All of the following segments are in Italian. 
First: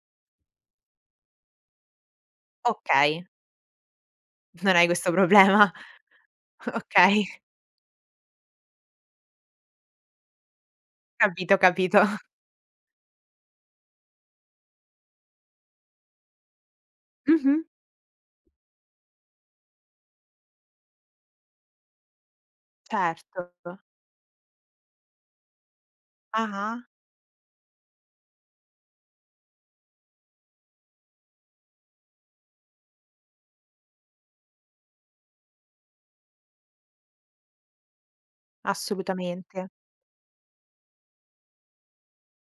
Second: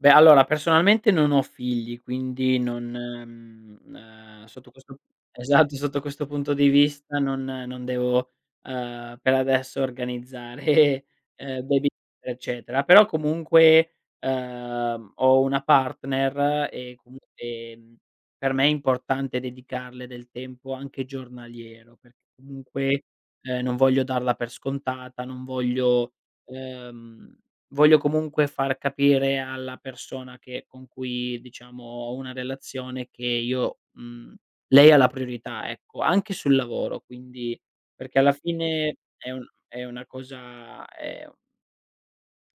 Beh, allora personalmente non ho figli quindi non Okay. mhmm, ehm, sotto Non hai questo questo problema. esatto, sotto questo punto di vista Okay. non non devo, ehm, per adesso organizzare, Capito ehm, baby capito. eccetera. Però comunque, ehm, ho una partner e comunque, Mh-mh. ehm, per me è importante dedicarle del tempo anche giornaliero, perché comunque, Certo, ehm, non to voglio darla per scontata, non voglio, Ah-ah. ehm, voglio comunque far capire alla persona che con cui diciamo ho una relazione che io mhmm, lei ha la priorità, ecco, anche sul lavoro quindi perché alla fine è un Assolutamente. è una cosa è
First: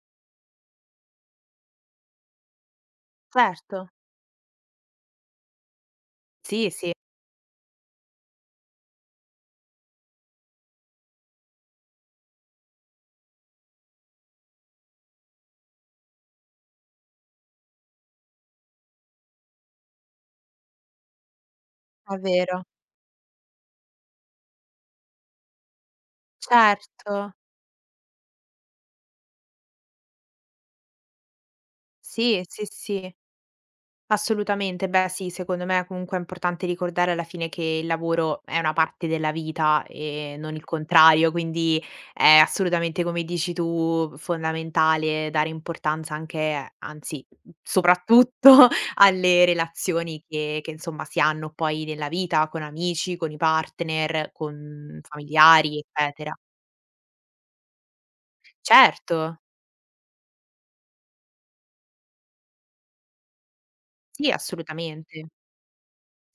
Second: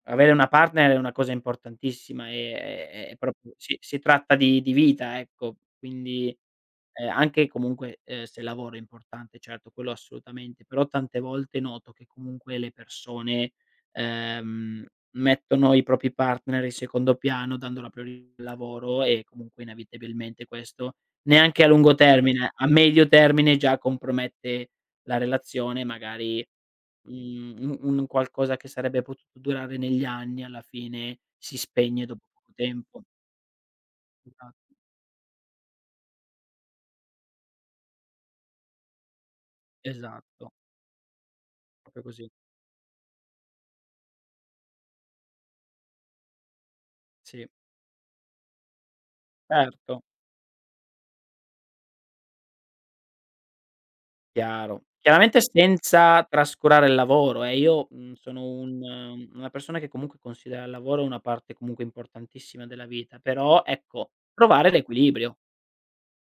Avere una partner è una cosa importantissima e è proprio si Certo. si tratta di di vita, ecco. Quindi, Sì, sì. ehm, anche comunque, ehm, se lavoro è importante certo, quello assolutamente, però tante volte noto che comunque le persone, ehm, mettono i propri partner in secondo piano dando la priori lavoro e comunque inevitabilmente questo, neanche a lungo È termine, vero. a medio termine già compromette la relazione magari, Certo. mhmm, u un qualcosa che sarebbe potuto durare negli anni alla fine si spegne dopo Sì, poco sì, tempo. sì. Esatto. Assolutamente. Beh sì, secondo me comunque è importante ricordare alla fine che il lavoro è una parte della vita e Esatto. non il contrario, quindi, Proprio così. è assolutamente come dici tu, fondamentale dare importanza anche anzi, Sì. n soprattutto alle Erto. relazioni che che insomma si hanno poi nella vita con amici, con i partner, Chiaro. con Chiaramente familiari, senza eccetera. trascurare il lavoro eh, io, mhmm, sono un Certo. una persona che comunque considera il lavoro una parte comunque importantissima della vita, però ecco, Sì, trovare assolutamente. l'equilibrio.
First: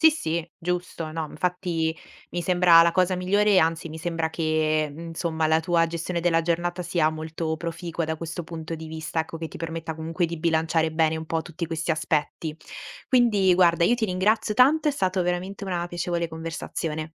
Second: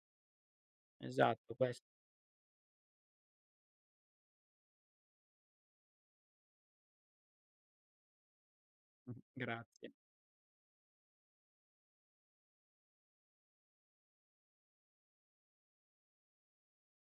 Sì, sì, giusto. No, m Esatto, ques Infatti mi sembra la cosa migliore e anzi mi sembra che insomma la tua gestione della giornata sia molto proficua da questo punto di Mh. vista, ecco, che ti Grazie. permetta comunque di bilanciare bene un po' tutti questi aspetti. Quindi, guarda, io ti ringrazio tanto, è stato veramente una piacevole conversazione.